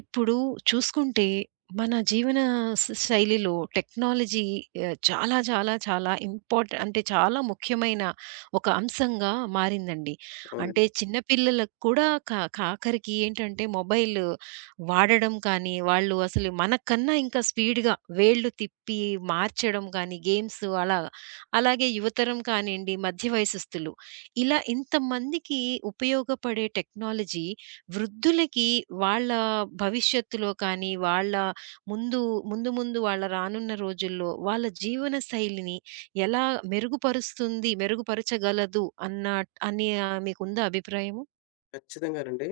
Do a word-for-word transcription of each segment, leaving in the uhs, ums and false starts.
ఇప్పుడు చూసుకుంటే మన జీవన శ శైలిలో టెక్నాలజీ ఆహ్, చాలా, చాలా, చాలా ఇంపార్టె అంటే చాలా ముఖ్యమైన ఒక అంశంగా మారిందండి. అవునండి. అంటే చిన్న పిల్లలకు కూడా కా కాఖరికి ఏంటంటే మొబైల్ వాడడం కానీ, వాళ్ళు అసలు మనకన్నా ఇంకా స్పీడ్‌గా వేళ్ళు తిప్పి మార్చడం కానీ, గేమ్స్ అలా. అలాగే యువతరం కానియండి, మధ్య వయస్సుస్తులు ఇలా ఇంతమందికి ఉపయోగపడే టెక్నాలజీ వృద్ధులకి వాళ్ళ భవిష్యత్తులో కానీ, వాళ్ళ ముందు, ముందు ముందు వాళ్ళ రానున్న రోజుల్లో వాళ్ళ జీవన శైలిని ఎలా మెరుగుపరుస్తుంది, మెరుగుపరచగలదు అన్న అని ఆహ్, మీకుందా అభిప్రాయము? ఖచ్చితంగానండి.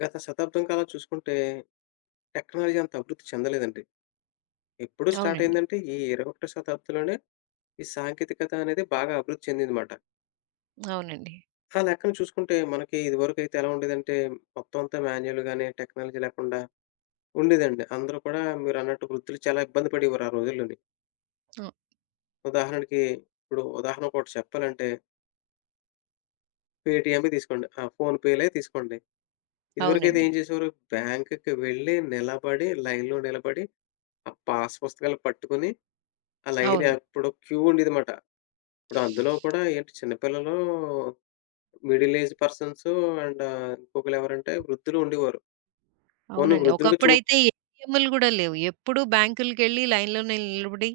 గత శతాబ్దం కాలం చూసుకుంటే టెక్నాలజీ అంత అభివృద్ధి చెందలేదండి. ఎప్పుడు స్టార్ట్ అవునండి. అయిందంటే ఈ ఇరవై ఒకటవ శతాబ్దంలోనే ఈ సాంకేతికత అనేది బాగా అభివృద్ధి చెందిందిమాట. అవునండి. ఆ లెక్కన చూసుకుంటే మనకి ఇదివరకైతే ఎలా ఉండేదంటే మొత్తం అంతా మాన్యుయల్ గాని, టెక్నాలజీ లేకుండా ఉండేదండి. అందరూ కూడా మీరన్నట్టు వృత్తులు చాలా ఇబ్బంది పడేవారు ఆ రోజుల్లోని. హ్మ్. ఉదాహరణకి ఇప్పుడు ఉదాహరణ ఒకటి చెప్పాలంటే పేటీఎమే తీసుకోండి. ఆ! ఫోన్‌పేలే తీసుకోండి. ఇదివరకైతే అవునండి. ఏం చేసేవారు? బ్యాంక్‌కి వెళ్లి నిలబడి లైన్‌లో నిలబడి ఆ పాస్ పుస్తకాలు పట్టుకొని, ఆ లైన్ అవును. ఎప్పుడు క్యూ ఉండేదిమాట. ఇప్పుడు అందులో కూడా ఏంటి? చిన్న పిల్లలు, మిడిల్ ఏజ్ పర్సన్స్ అండ్ ఇంకొకళ్ళు ఎవరంటే వృద్ధులు ఉండేవారు. పోనీ అవునండి. వృద్ధులకు చూ ఒకప్పుడైతే ఏటీఎంలు గూడా లేవు. ఎప్పుడూ బ్యాంకులకెళ్ళి లైన్‌లోనే నిలబడి,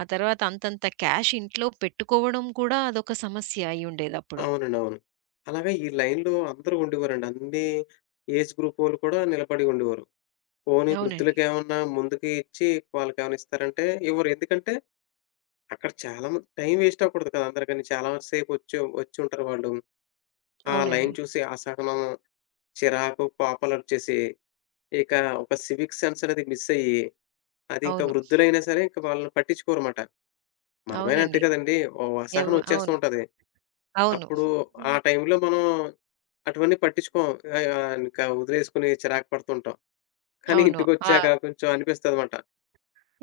ఆ తర్వాత అంతంత క్యాష్ ఇంట్లో పెట్టుకోవడం కూడా అదొక సమస్య అయ్యుండేదప్పుడు. అవునండి. అవును. అలాగే ఈ లైన్‌లో అందరూ ఉండేవారండి. అన్ని ఏజ్ గ్రూప్ వోళ్ళు కూడా నిలబడి ఉండేవారు. పోనీ అవునండి. వృద్ధులకేమన్నా ముందుకి ఇచ్చి వాళ్ళకేమన్నా ఇస్తారంటే ఇవ్వరు. ఎందుకంటే అక్కడ చాలా మంది టైం వేస్ట్ అవ్వకూడదు కదా! అందరికని చాలా సేపు వచ్చి వచ్చుంటారు వాళ్ళు. ఆ లైన్ అవునండి. చూసి అసహనం, చిరాకు, కోపాలొచ్చేసి ఇక ఒక సివిక్ సెన్స్ అనేది మిస్సయ్యి, అది ఇంకా అవును. వృద్ధులైనా సరే ఇంక వాళ్ళని పట్టించుకోరమాట. మనమైనా అంతే అవునండి. కదండీ! ఓ ఎవ్ అసహనం వచ్చేస్తూ అవును. ఉంటది. అవును. అప్పుడు హ్మ్. ఆ టైంలో మనం అటువన్నీ పట్టించుకోం. ఆహ్, ఆహ్, ఇంకా వదిలేసుకొని చిరాకు పడుతుంటాం. కానీ అవును. ఆ! ఇంటికొచ్చాక కొంచెం అనిపిస్తదనమాట.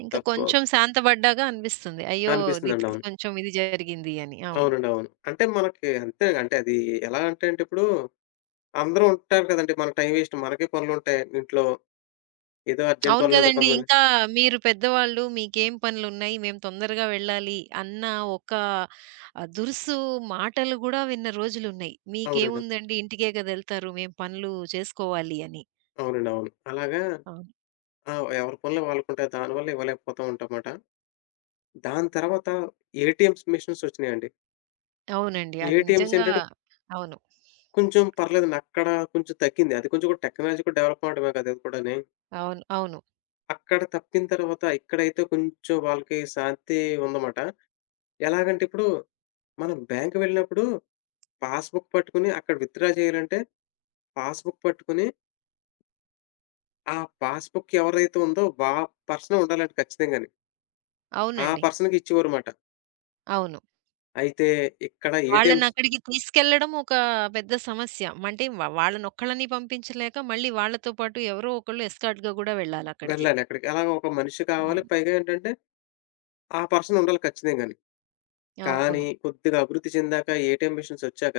ఇంక తప్పు కొంచెం శాంతపడ్డాక అనిపిస్తుంది. అయ్యో! ఇది అనిపిస్తుందండి. అవును. కొంచెం ఇది జరిగింది అని. అవును. అవునండి. అవును. అంటే మనకి అంతే అంటే అది ఎలా అంటే అండి ఇప్పుడు అందరూ ఉంటారు కదండీ! మన టైం వేస్ట్ మనకే పనులుంటాయి ఇంట్లో. ఏదో అర్జెంట్ అవును పనులుండవు కదండీ. కొంతమంది. ఇంకా మీరు పెద్దవాళ్ళు మీకేం పనులున్నాయి, మేము తొందరగా వెళ్ళాలి అన్న ఒక ఆహ్, దురుసు మాటలు గూడా విన్న రోజులున్నాయి. అవునండి. మీకేముందండి ఇంటికే కదా! ఎళ్తారు. మేము పనులు చేసుకోవాలి అని. అవునండి. అవును. అలాగా అవును. ఆ! ఎవరి పనులు వాళ్ళకుంటాయి. దానివల్ల ఇవ్వలేకపోతూ ఉంటామాట. దాని తర్వాత ఏటీఎమ్స్ మిషన్స్ వచ్చినాయండి. అవునండి. అది ఏటీఎమ్స్ నిజంగా ఏంటంటే అవును. కొంచెం పర్లేదండి. అక్కడ కొంచెం తగ్గింది. అది కొంచెం కూడా టెక్నాలజీ కూడా డెవలప్ అవ్వడమే కదా! అది కూడాని. అవును. అవును. అక్కడ తప్పిన తర్వాత ఇక్కడైతే కొంచెం వాళ్ళకి శాంతి ఉందమాట. ఎలాగంటే ఇప్పుడు మనం బ్యాంక్ వెళ్ళినప్పుడు పాస్‌బుక్ పట్టుకొని అక్కడ విత్‌డ్రా చేయాలంటే పాస్‌బుక్ పట్టుకొని ఆ పాస్‌బుక్ ఎవరైతే ఉందో వా పర్సనే ఉండాలండి ఖచ్చితంగాని. ఆ అవునండి. పర్సన్‌కి ఇచ్చేవారుమాట. అవును. అయితే ఇక్కడ ఏటీఎమ్స్ వాళ్ళనక్కడికి తీసుకెళ్లడం ఒక పెద్ద సమస్య. అంటే వ వాళ్ళనొక్కళ్ళని పంపించలేక మళ్ళీ వాళ్ళతో పాటు ఎవరో ఒకళ్ళు ఎస్కార్ట్‌గా గూడా వెళ్ళాలక్కడికి. వెళ్ళాలి అక్కడికి. అలాగ ఒక మనిషి కావాలి. అవును. పైగా ఏంటంటే, ఆ పర్సన్ ఉండాలి ఖచ్చితంగాని. కానీ అవును. కొద్దిగా అభివృద్ధి చెందాక ఏటీఎం మిషన్స్ వచ్చాక,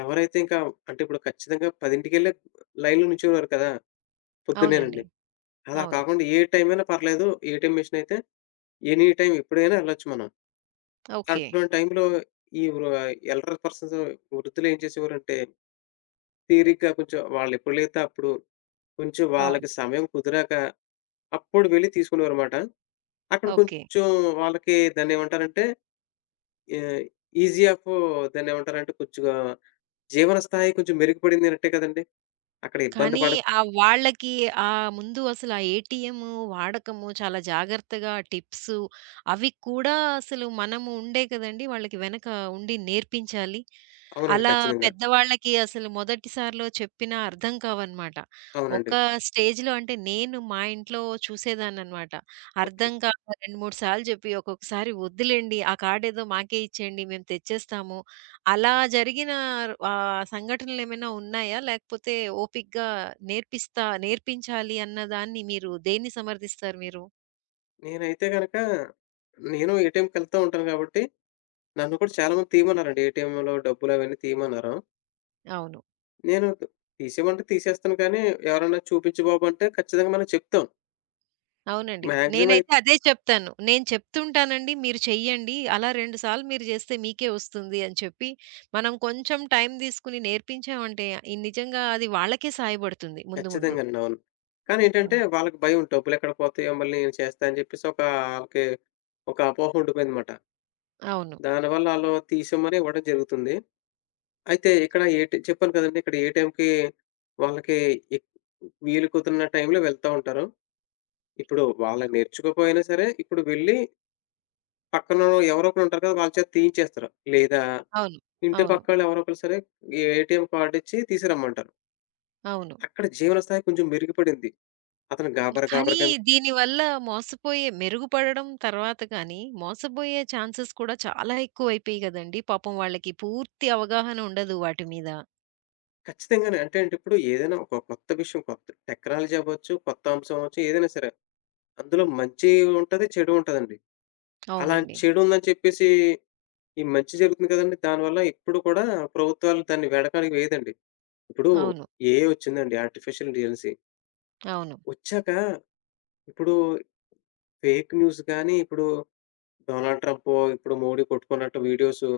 ఎవరైతే ఇంకా అంటే ఇప్పుడు ఖచ్చితంగా పదికే లైన్‌లో నిల్చునేవారు కదా! అవునండి. పొద్దున్నేనండి. అలా అవును. కాకుండా ఏ టైం అయినా పర్లేదు. ఏటీఎం మిషన్ అయితే ఎనీ టైమ్ ఎప్పుడైనా వెళ్ళొచ్చు మనం. ఓకే. అటువంటి టైంలో ఈ వృ ఎల్డర్ పర్సన్స్ వృద్ధులు ఏం చేసేవారంటే, తీరిగ్గా కొంచెం వాళ్ళెప్పుడు లేతే అప్పుడు, కొంచెం అవును. వాళ్ళకి సమయం కుదిరాక అప్పుడు వెళ్లి తీసుకునేవారమాట. అక్కడ ఓకే. కొంచెం వాళ్ళకి దాన్నేమంటారంటే, ఆహ్, ఈజీ ఆఫ్ దాన్నేమంటారంటే కొద్దిగా జీవన స్థాయి కొంచెం మెరుగుపడిందన్నట్టే కదండీ! అక్కడ ఇబ్బంది కానీ పడ ఆ వాళ్ళకి ఆహ్, ముందు అసలు ఆ ఏటీఎం వాడకము చాలా జాగ్రత్తగా టిప్స్ అవి కూడా అసలు మనము ఉండే కదండీ! వాళ్ళకి వెనక ఉండి నేర్పించాలి. అవునండి. అలా ఖచ్చితంగా. పెద్దవాళ్ళకి అసలు మొదటిసారిలో చెప్పినా అర్థం కావనమాట. ఒక అవునండి. స్టేజ్‌లో అంటే నేను మా ఇంట్లో చూసేదాన్ననమాట. ఓకే. అర్థం కాక రెండు, మూడు సార్లు చెప్పి ఒక్కొక్కసారి వద్దులేండి ఆ కార్డేదో మాకే ఇచ్చేయండి మేము తెచ్చేస్తాము. అలా జరిగిన ఆహ్, సంఘటనలేమైనా ఉన్నాయా? లేకపోతే ఓపికగా నేర్పిస్తా నేర్పించాలి అన్న దాన్ని మీరు దేన్ని సమర్థిస్తారు మీరు? నేనైతే గనక నేను ఏటీఎంకెళ్తా ఉంటాను కాబట్టి, నన్ను కూడా చాలామంది తీయమన్నారండి. ఏటీఎంలో డబ్బులవన్నీ తీయమన్నారు. అవును. నేను తీసేయమంటే తీసేస్తాను కానీ, ఎవరన్నా చూపించు బాబు అంటే ఖచ్చితంగా మనం చెప్తాం. అవునండి. మాక్సిమం నేనైతే అదే చెప్తాను. నేను చెప్తుంటానండి మీరు చెయ్యండి. అలా రెండు సార్లు మీరు చేస్తే మీకే వస్తుంది అని చెప్పి, మనం కొంచెం టైం తీసుకొని నేర్పించామంటే ఈ నిజంగా అది వాళ్ళకే సహాయపడుతుంది ముందు ముందు. ఖచ్చితంగానండి. అవును. కానీ ఏంటంటే అవును. వాళ్ళకి భయం డబ్బులెక్కడ పోతాయో, మళ్ళీ నేను చేస్తా అని చెప్పేసి ఒక ఆళ్ళకి ఒక అపోహ ఉండిపోయిందన్నమాట. అవును. దానివల్ల ఆళ్ళు తీసిమ్మని ఇవ్వడం జరుగుతుంది. అయితే ఇక్కడ ఏటి చెప్పాను కదండీ! ఇక్కడ ఏ టైంకి వాళ్ళకి ఎక్ వీలు కుదిరిన టైంలో వెళ్తా ఉంటారు. ఇప్పుడు వాళ్ళు నేర్చుకోకపోయినా సరే, ఇప్పుడు వెళ్లి పక్కన ఎవరో ఒకరు ఉంటారు కదా! వాళ్ళ చేత తీయించేస్తారు. లేదా అవును. ఇంటి అవును. పక్కోళ్ళు ఎవరో ఒకళ్ళు సరే ఏటీఎం కార్డ్ ఇచ్చి తీసుకురమ్మంటారు. అవును. అక్కడ జీవన స్థాయి కొంచెం మెరుగుపడింది. అతను గాబరా కానీ గాబరా కింద దీనివల్ల మోసపోయే మెరుగుపడడం తర్వాత కానీ, మోసపోయే ఛాన్సెస్ కూడా చాలా ఎక్కువైపోయాయి గదండీ! పాపం వాళ్ళకి పూర్తి అవగాహన ఉండదు వాటి మీద. ఖచ్చితంగానే. అంటే అంటే ఇప్పుడు ఏదైనా ఒక కొత్త విషయం కొత్త టెక్నాలజీ అవ్వచ్చు, కొత్త అంశం అవ్వచ్చు ఏదైనా సరే. అందులో మంచి ఉంటది, చెడు ఉంటదండి. అలా అవునండి. చెడు ఉందని చెప్పేసి ఈ మంచి జరుగుతుంది కదండీ! దానివల్ల ఎప్పుడు కూడా ప్రభుత్వాలు దాన్ని వెడకానికి వేయదండి. ఇప్పుడు అవును. ఏఐ వచ్చిందండి ఆర్టిఫిషియల్ ఇంటెలిజెన్సీ. అవును. వచ్చాక ఇప్పుడు ఫేక్ న్యూస్ గాని, ఇప్పుడు డొనాల్డ్ ట్రంప్, ఇప్పుడు మోడీ కొట్టుకున్నట్టు వీడియోసు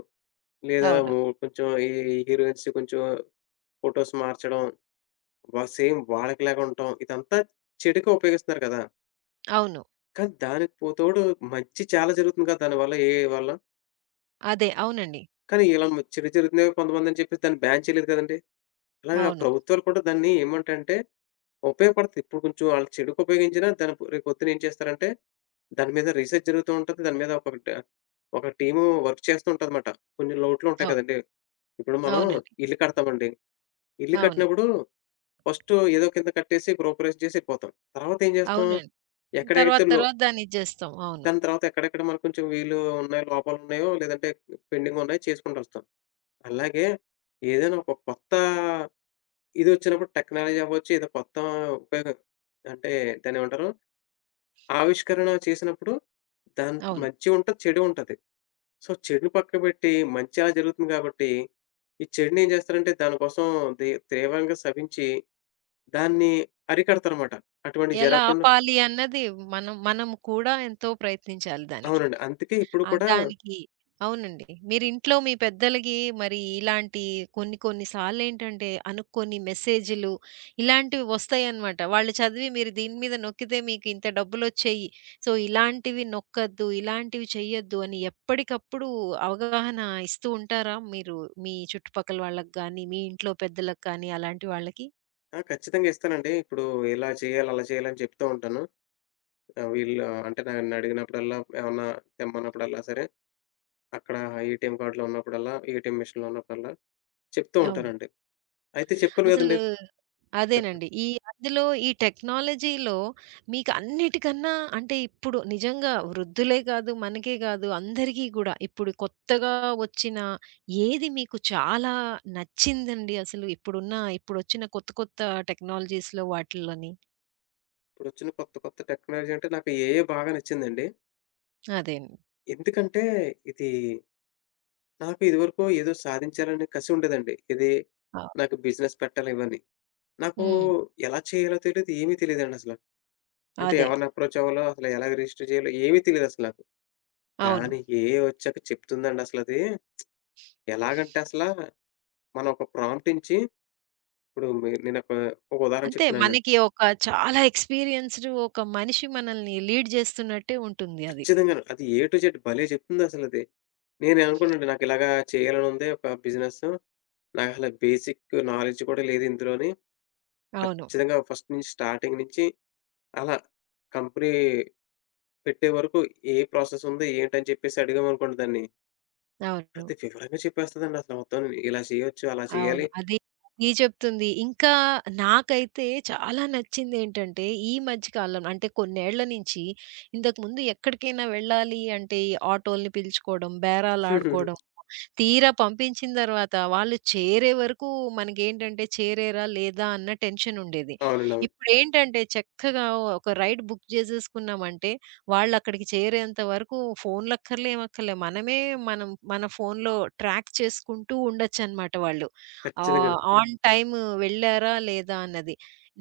లేదా అవును. మో కొంచెం ఈ హీరోయిన్స్ కొంచెం ఫోటోస్ మార్చడం వ సేమ్ వాళ్ళకిలాగా ఉంటాం. ఇదంతా చెడుకే ఉపయోగిస్తున్నారు కదా! అవును. కానీ దానికి పో తోడు మంచి చాలా జరుగుతుంది కదా! దానివల్ల ఏఐ వల్ల. అదే. అవునండి. కానీ ఇలా మ చెడు జరుగుతున్నాయి కొంతమందని చెప్పేసి దాన్ని బ్యాన్ చేయలేదు కదండీ! అలాగా అవును. ప్రభుత్వాలు కూడా దాన్ని ఏమంటంటే ఉపయోగపడుతుంది. ఇప్పుడు కొంచెం ఆళ్ళు చెడుకు ఉపయోగించినా దాని పు రేపొద్దున ఏం చేస్తారంటే దాని మీద రీసెర్చ్ జరుగుతూ ఉంటది. దాని మీద ఒక ట ఒక టీము వర్క్ చేస్తూ ఉంటదన్నమాట. కొన్ని లోటులుంటాయి అవు కదండీ! ఇప్పుడు మనం అవునండి. ఇల్లు కడతామండి. ఇల్లు అవును. కట్టినప్పుడు ఫస్టు ఏదో కింద కట్టేసి, బ్రోకరేజ్ చేసి ఎళ్ళిపోతాం. తర్వాతేం చేస్తాం, అవునండి. ఎక్కడైతే తర్వాత లో తర్వాత దాన్నిచ్చేస్తాం. అవును. దాని తర్వాత ఎక్కడెక్కడ మనకు కొంచెం వీలు ఉన్నాయో, లోపాలున్నాయో లేదంటే పెండింగున్నాయో చేసుకుంటొస్తాం. అలాగే ఏదైనా ఒక కొత్త ఇదొచ్చినప్పుడు టెక్నాలజీ అవ్వచ్చు, ఏదో కొత్త ఉపయోగం అంటే దాన్నేమంటారు? ఆవిష్కరణ చేసినప్పుడు దాని అవును. మంచి ఉంటది, చెడు ఉంటది. సో, చెడుని పక్కబెట్టి మంచి అలా జరుగుతుంది కాబట్టి, ఈ చెడుని ఏం చేస్తారంటే దానికోసం దే తీవ్రంగా సవించి దాన్ని అరికడతారనమాట. అటువంటివి ఎలా జరగకుండా ఆపాలి అన్నది మనం మనం కూడా ఎంతో ప్రయత్నించాలి దానికి. అవునండి. అందుకే ఇప్పుడు ఆ! కూడా దానికి అవునండి. మీరింట్లో మీ పెద్దలకి మరి ఇలాంటి కొన్ని కొన్ని సార్లేంటంటే అనుకోని మెసేజులు ఇలాంటివి వస్తాయన్నమాట. వాళ్ళు చదివి మీరు దీని మీద నొక్కితే మీకు ఇంత డబ్బులొచ్చేయి. సో, ఇలాంటివి నొక్కద్దు, ఇలాంటివి చెయ్యొద్దు అని ఎప్పటికప్పుడు అవగాహన ఇస్తూ ఉంటారా మీరు మీ చుట్టుపక్కల వాళ్ళకి గానీ, మీ ఇంట్లో పెద్దలకు కానీ అలాంటి వాళ్ళకి? ఆ! ఖచ్చితంగా ఇస్తానండి. ఇప్పుడు ఇలా చేయాలి, అలా చేయాలి అని చెప్తూ ఉంటాను. ఆహ్, వీళ్ళు అంటే నన్నడిగినప్పుడల్లా ఏమన్నా తెమ్మన్నప్పుడల్లా సరే, అక్కడ ఏటీఎం కార్డ్‌లో ఉన్నప్పుడల్లా, ఏటీఎం మిషన్‌లో ఉన్నప్పుడల్లా చెప్తూ అవును. ఉంటానండి. అయితే చెప్పాను అసలు కదండీ! చెప్పండి. అదేనండి. ఈ అందులో ఈ టెక్నాలజీలో మీకు అన్నిటికన్నా అంటే ఇప్పుడు నిజంగా వృద్ధులే కాదు, మనకే కాదు అందరికీ గూడా ఇప్పుడు కొత్తగా వచ్చిన ఏది మీకు చాలా నచ్చిందండి అసలు? ఇప్పుడున్న ఇప్పుడొచ్చిన కొత్త కొత్త టెక్నాలజీస్‌లో వాటిల్లోని? ఇప్పుడొచ్చిన కొత్త కొత్త టెక్నాలజీ అంటే నాకు ఏఐ బాగా నచ్చిందండి. అదే అండి. ఎందుకంటే ఇది నాకు ఇదివరకు ఏదో సాధించాలనే కసి ఉండేదండి. ఇది ఆ! నాకు బిజినెస్ పెట్టాలి ఇవన్నీ. నాకు హ్మ్. ఎలా చేయాలో తెలీదు, ఏమీ తెలీదండి అసల. అంటే అదే. ఎవరిని అప్రోచ్ అవ్వాలో, అసలు ఎలాగ రిజిస్టర్ చేయాలో ఏమీ తెలీదసల నాకు. అవును. కానీ ఏఐ వచ్చాక చెప్తుందండి అసలది. ఎలాగంటే అసల మనం ఒక ప్రాంప్ట్ ఇచ్చి ఇప్పుడు మీ నేనొక ఒక ఒక ఉదాహరణ అంతే చెప్తున్నాను. మనకి ఒక చాలా ఎక్స్‌పీరియన్స్‌డ్ ఒక మనిషి మనల్ని లీడ్ చేస్తున్నట్టే ఉంటుంది అది. ఖచ్చితంగాను అది ఏ టు జెడ్ భలే చెప్తుందసలది. నేననుకున్నానండి నాకు ఇలాగా చేయాలనుంది ఒక బిజినెస్ నాకసల బేసిక్ నాలెడ్జ్ కూడా లేదు ఇందులోని. అవును. ఖచ్చితంగా ఫస్ట్ నుంచి స్టార్టింగ్ నుంచి అలా కంపెనీ పెట్టే వరకు ఏ ప్రాసెస్ ఉంది, ఏంటని చెప్పేసి అడిగామనుకోండి దాన్ని, అవును. అది వివరంగా చెప్పేస్తదండి అసలు మొత్తాన్ని. ఇలా చేయొచ్చు, అలా చేయాలి. అవును. అది, ఇది చెప్తుంది. ఇంకా నాకైతే చాలా నచ్చిందేంటంటే, ఈ మధ్య కాలం అంటే కొన్నేళ్ల నుంచి, ఇంతకుముందు ఎక్కడికైనా వెళ్ళాలి అంటే ఈ ఆటోల్ని పిలుచుకోవడం, బేరాలాడుకోవడం, తీరా పంపించిన తర్వాత వాళ్ళు చేరే వరకు మనకేంటంటే చేరేరా లేదా అన్న టెన్షన్ ఉండేది. అవునండి. అవును. ఇప్పుడేంటంటే చక్కగా ఒక రైడ్ బుక్ చేసేసుకున్నామంటే, వాళ్ళక్కడికి చేరేంత వరకు ఫోన్లక్కర్లే ఏమక్కర్లే. మనమే మనం మన ఫోన్‌లో ట్రాక్ చేసుకుంటూ ఉండొచ్చనమాట వాళ్ళు. ఆహ్, ఖచ్చితంగానండి. ఆన్ టైమ్ వెళ్లారా లేదా అన్నది.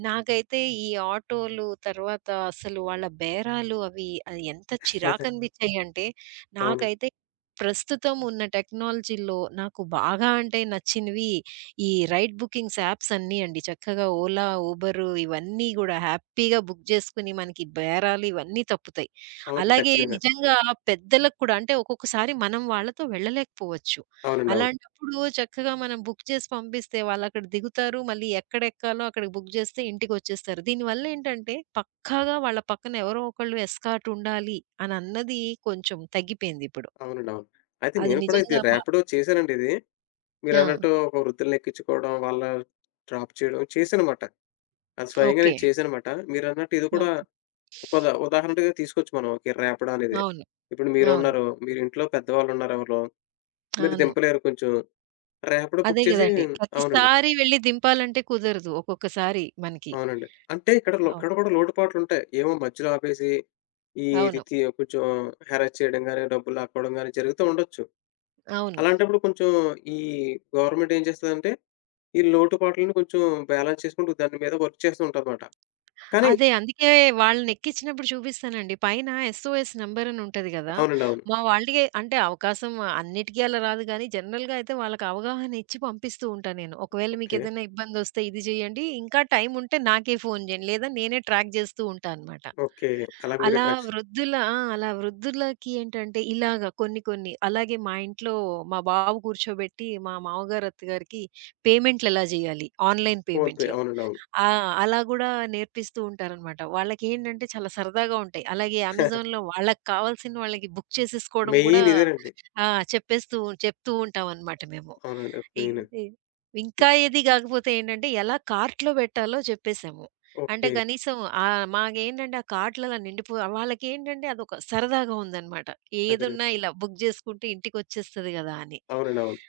నాకైతే ఈ ఆటోలు తర్వాత అసలు వాళ్ళ బేరాలు అవి అది ఎంత అవునండి. చిరాకనిపించాయంటే, అవును. నాకైతే ప్రస్తుతం ఉన్న టెక్నాలజీలో నాకు బాగా అంటే నచ్చినవి ఈ రైడ్ బుకింగ్స్ యాప్స్ అన్నీ అండి. చక్కగా ఓలా, ఉబరు ఇవన్నీ గూడా హ్యాపీగా బుక్ చేసుకొని మనకి బేరాలు ఇవన్నీ తప్పుతాయి. అవును, అలాగే ఖచ్చితంగా. నిజంగా పెద్దలకు కూడా అంటే ఒక్కొక్కసారి మనం వాళ్ళతో వెళ్ళలేకపోవచ్చు. అవునండి. అవును. అలాంటప్పుడు చక్కగా మనం బుక్ చేసి పంపిస్తే వాళ్ళక్కడ దిగుతారు. మళ్ళీ ఎక్కడెక్కాలో అక్కడికి బుక్ చేస్తే ఇంటికొచ్చేస్తారు. దీనివల్లేంటంటే పక్కాగా వాళ్ళ పక్కన ఎవరో ఒకళ్ళు ఎస్కార్ట్ ఉండాలి అనన్నది కొంచెం తగ్గిపోయిందిప్పుడు. అవునండి. అవును. అయితే అది నేను కూడా ఇది నిజంగా బ ర్యాపిడో చేశానండి ఇది. ఆ! మీరన్నట్టు ఒక వృద్ధుల్ని ఎక్కించుకోవడం, వాళ్ళ డ్రాప్ చేయడం చేశానమాట. అది స్వయంగా ఓకే. నేను చేశానమాట. మీరన్నట్టు ఇది కూడా ఓకే. ఒక ఉదా ఉదాహరణగా తీసుకోవచ్చు మనం. ఓకే. రేపడం అనేది. అవును. ఇప్పుడు అవును. మీరున్నారు. మీరు ఇంట్లో పెద్దవాళ్ళున్నారు ఎవరో. మీరు అవును. దింపలేరు కొంచెం. ర్యాపిడో అదే బుక్ చేసి గదండీ! అవునండి. ప్రతిసారి వెళ్లి దింపాలంటే కుదరదు ఒక్కొక్కసారి మనకి. అవునండి. అంటే ఇక్కడ లో అవును. ఇక్కడ కూడా లోటుపాట్లుంటాయి. ఏమో మధ్యలో ఆపేసి ఈ ఇది అవును. తి కొంచెం హెరాస్ చేయడం గాని, డబ్బులు లాక్కోవడం గాని జరుగుతూ ఉండొచ్చు. అవును. అలాంటప్పుడు కొంచెం ఈ గవర్నమెంట్ ఏం చేస్తదంటే, ఈ లోటుపాట్లను కొంచెం బ్యాలెన్స్ చేసుకుంటూ దాని మీద వర్క్ చేస్తూ ఉంటదన్నమాట. కానీ అదే. అందుకే వాళ్ళనెక్కిచ్చినప్పుడు చూపిస్తానండి. పైన ఎస్ఓఎస్ నంబర్ అని ఉంటది గదా! అవునండి. అవును. మా వాళ్ళకి అంటే అవకాశం అన్నిటికి అలా రాదు గానీ, జనరల్‌గా అయితే వాళ్ళకి అవగాహన ఇచ్చి పంపిస్తూ ఉంటా నేను. ఒకవేళ ఓకే. మీకేదైనా ఇబ్బందొస్తే ఇది జేయండి. ఇంకా టైముంటే నాకే ఫోను జేయండి. లేదా నేనే ట్రాక్ జేస్తూ ఉంటా అనమాట. ఓకే. అలా మీరు అలా ట్రక్స్ వృద్ధుల ఆ! అలా వృద్ధులకి ఏంటంటే ఇలాగ కొన్ని కొన్ని అలాగే మా ఇంట్లో మా బాబు కూర్చోబెట్టి మా మామగారు, అత్తగారికి పేమెంట్‌లెలా జేయాలి? ఆన్‌లైన్ ఫోన్‌పే పేమెంట్‌లు. అవునండి. అవును. ఆ! అలా గూడా నేర్పిస్తూ ఉంటారనమాట. వాళ్ళకేంటంటే చాలా సరదాగా ఉంటాయి. అలాగే అమెజాన్‌లో వాళ్ళకి కావాల్సిన వాళ్ళకి బుక్ చేసేసుకోవడం గూడా మెయిన్ ఇదేనండి. ఆ! చెప్పేస్తూ చెప్తూ ఉంటామనమాట మేము. అవునండి. ఇ మెయిన్. ఇ ఇంకా ఏది గాకపోతే ఏంటంటే ఎలా కార్ట్‌లో పెట్టాలో చెప్పేసాము. అంటే ఓకే. కనీసం ఆహ్, మాకేంటంటే ఆ కార్ట్‌లు అలా నిండిపో వాళ్ళకేంటంటే అదొక సరదాగా ఉందనమాట. అదేనండి. ఏదున్నా ఇలా బుక్ జేసుకుంటే ఇంటికొచ్చేస్తది గదా! అని. అవునండి. అవును.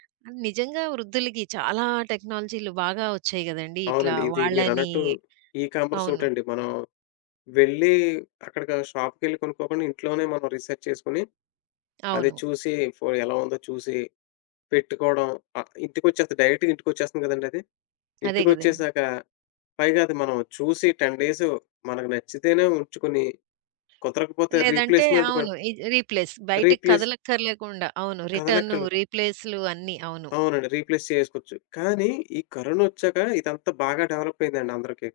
నిజంగా వృద్ధులకి చాలా టెక్నాలజీలు బాగా వచ్చాయి గదండీ! ఇట్లా అవునండి. ఇది వాళ్ళని మీరన్నట్టు ఈ కామర్స్ అవును. ఒకటండి. మనం వెళ్ళి అక్కడికి షాప్‌కెళ్ళి కొనుక్కోకుండా ఇంట్లోనే మనం రీసెర్చ్ చేసుకొని, అది అవును. చూసి ఫో ఎలా ఉందో చూసి పెట్టుకోవడం. ఆహ్, ఇంటికొచ్చేస్తది. డైరెక్ట్‌గా ఇంటికొచ్చేస్తుంది కదండీ అది. అదే గదండీ! ఇంటికొచ్చేసాక పైగా అది మనం చూసి పది డేస్ మనకు నచ్చితేనే ఉంచుకొని, కుదరకపోతే లేదంటే రీప్లేస్‌మెంట్ కూడా అవును. ఇ రీప్లేస్ బయటకి రీప్లేస్ కదలక్కర్లేకుండా అవును. రిటర్ను, కదలెక్కలు రీప్లేస్‌లు అన్నీ. అవును. అవునండి. రీప్లేస్ చేసుకోవచ్చు. కానీ ఈ కరోనొచ్చాక ఇదంతా బాగా డెవలప్ అయిందండి అందరికి.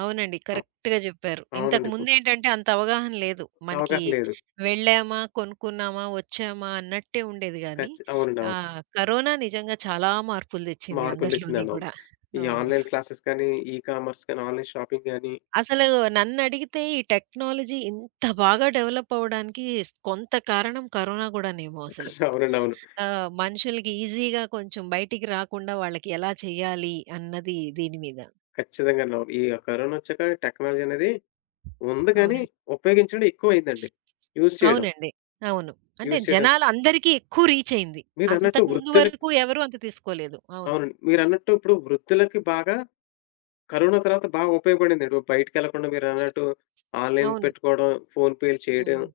అవునండి. అవ్ కరెక్ట్‌గా జెప్పారు. ఇంతకు అవునండి. ఇప్పుడు ముందేంటంటే అంత అవగాహన లేదు. మనకి అవగాహన లేదు. వెళ్ళామా, కొనుక్కున్నామా, వచ్చామా అన్నట్టే ఉండేది గానీ, ఖచ్చి అవునండి. అవును. ఆహ్, కరోనా నిజంగా చాలా మార్పులు దెచ్చింది మార్పులు అందరిలోని తెచ్చిందండి. అవును. గూడా. ఈ అవును. ఆన్‌లైన్ క్లాసెస్ కానీ, ఈ కామర్స్ కానీ, ఆన్‌లైన్ షాపింగ్ గాని అసలు నన్నడిగితే ఈ టెక్నాలజీ ఇంత బాగా డెవలప్ అవ్వడానికి స్ కొంత కారణం కరోనా గూడానేమో అసలు. అవునండి. అవును. ఆహ్, మనుషులకి ఈజీగా కొంచెం బయటికి రాకుండా వాళ్ళకి ఎలా చేయాలి అన్నది దీని మీద. ఖచ్చితంగానండి. అవును. ఈ కరోనా వచ్చాక టెక్నాలజీ అనేది ఉంది గానీ, అవునండి. ఉపయోగించడం ఎక్కువయిందండి. యూజ్ చేయడం. అవునండి. అవును. అంటే యూజ్ చేయడం. జనాలు అందరికీ ఎక్కువ రీచ్ అయింది. మీరన్నట్టు అంతకు ముందు వృద్ధులకి వరకు ఎవరు అంత తీసుకోలేదు. అవును. అవునండి. మీరన్నట్టు ఇప్పుడు వృద్ధులకి బాగా కరోనా తర్వాత బాగా ఉపయోగపడిందండి. బయటికెళ్ళకుండా మీరన్నట్టు ఆన్‌లైన్ అవును. పెట్టుకోవడం, ఫోన్ పేలు చేయడం హ్మ్.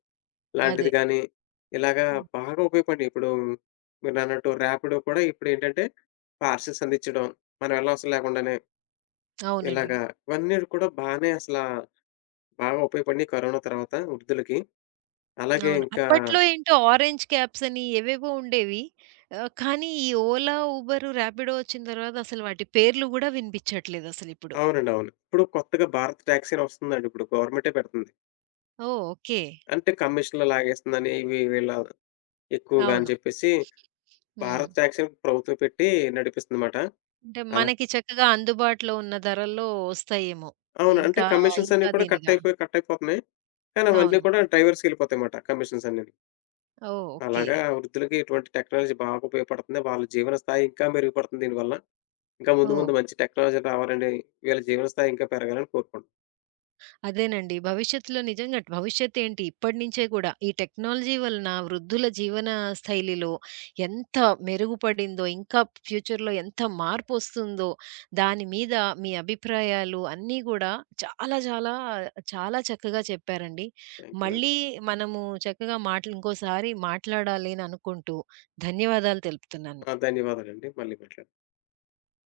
లాంటిది అదే. గానీ, ఇలాగా హ్మ్. బాగా ఉపయోగపడినియి. ఇప్పుడు మీరన్నట్టు ర్యాపిడో కూడా ఇప్పుడేంటంటే, పార్సిల్స్ అందిచ్చడం, మనం ఎళ్ళవసరం లేకుండానే అవునండి. ఇలాగా ఇవన్నీ కూడా బానే అసలా బాగా ఉపయోగపడినియి కరోనా తర్వాత వృద్ధులకి. అలాగే అవును. ఇంకా అప్పట్లో ఏంటో ఆరెంజ్ క్యాబ్స్ అని ఏవేవో ఉండేవి. ఆహ్, కానీ ఈ ఓలా, ఉబరు, ర్యాపిడో వచ్చిన తర్వాత అసలు వాటి పేర్లు గూడా వినిపించట్లేదు అసలిప్పుడు. అవునండి. అవును. ఇప్పుడు కొత్తగా భారత్ టాక్సీ అని వస్తుందండి ఇప్పుడు గవర్నమెంటే పెడుతుంది. ఓహ్! ఓకే. అంటే కమిషన్‌లు లాగేస్తుందని ఇవి వీళ్ళ ఎక్కువగా అని అవును. చెప్పేసి హ్మ్. భారత్ టాక్సీ అని ప్రభుత్వం పెట్టి నడిపిస్తుందమాట. అంటే అలా మనకి చక్కగా అందుబాటులో ఉన్న ధరల్లో వస్తాయేమో. అవును. అంటే ఇంకా, కమిషన్స్ అన్నీ ఇంకా కూడా కట్ దీనిగా. అయిపోయి, కట్ అయిపోతున్నాయి. కానీ అవన్నీ అవును. కూడా డ్రైవర్స్‌కెళ్ళిపోతాయన్నమాట కమిషన్స్ అన్నీని. ఓహ్! ఓకే. అలాగా వృద్ధులకి ఇటువంటి టెక్నాలజీ బాగా ఉపయోగపడుతుంది. వాళ్ళ జీవన స్థాయి ఇంకా మెరుగుపడుతుంది దీనివల్ల. ఇంకా ముందు ఓహ్! ముందు మంచి టెక్నాలజీ రావాలని, వీళ్ళ జీవన స్థాయి ఇంకా పెరగాలని కోరుకుంటున్నాను. అదేనండి. భవిష్యత్తులో నిజంగా భవిష్యత్తేంటి ఇప్పటినుంచే కూడా ఈ టెక్నాలజీ వలన వృద్ధుల జీవన శైలిలో ఎంత మెరుగుపడిందో, ఇంకా ఫ్యూచర్‌లో ఎంత మార్పొస్తుందో, దాని మీద మీ అభిప్రాయాలు అన్నీ గూడా చాలా చాలా చాలా చక్కగా చెప్పారండి. థాంక్ యూ అండి. మళ్ళీ మనము చక్కగా మాటలు ఇంకోసారి మాట్లాడాలి అని అనుకుంటూ ధన్యవాదాలు తెలుపుతున్నాను. ఆ! ధన్యవాదాలండి. మళ్ళీ మాట్లాడదాం.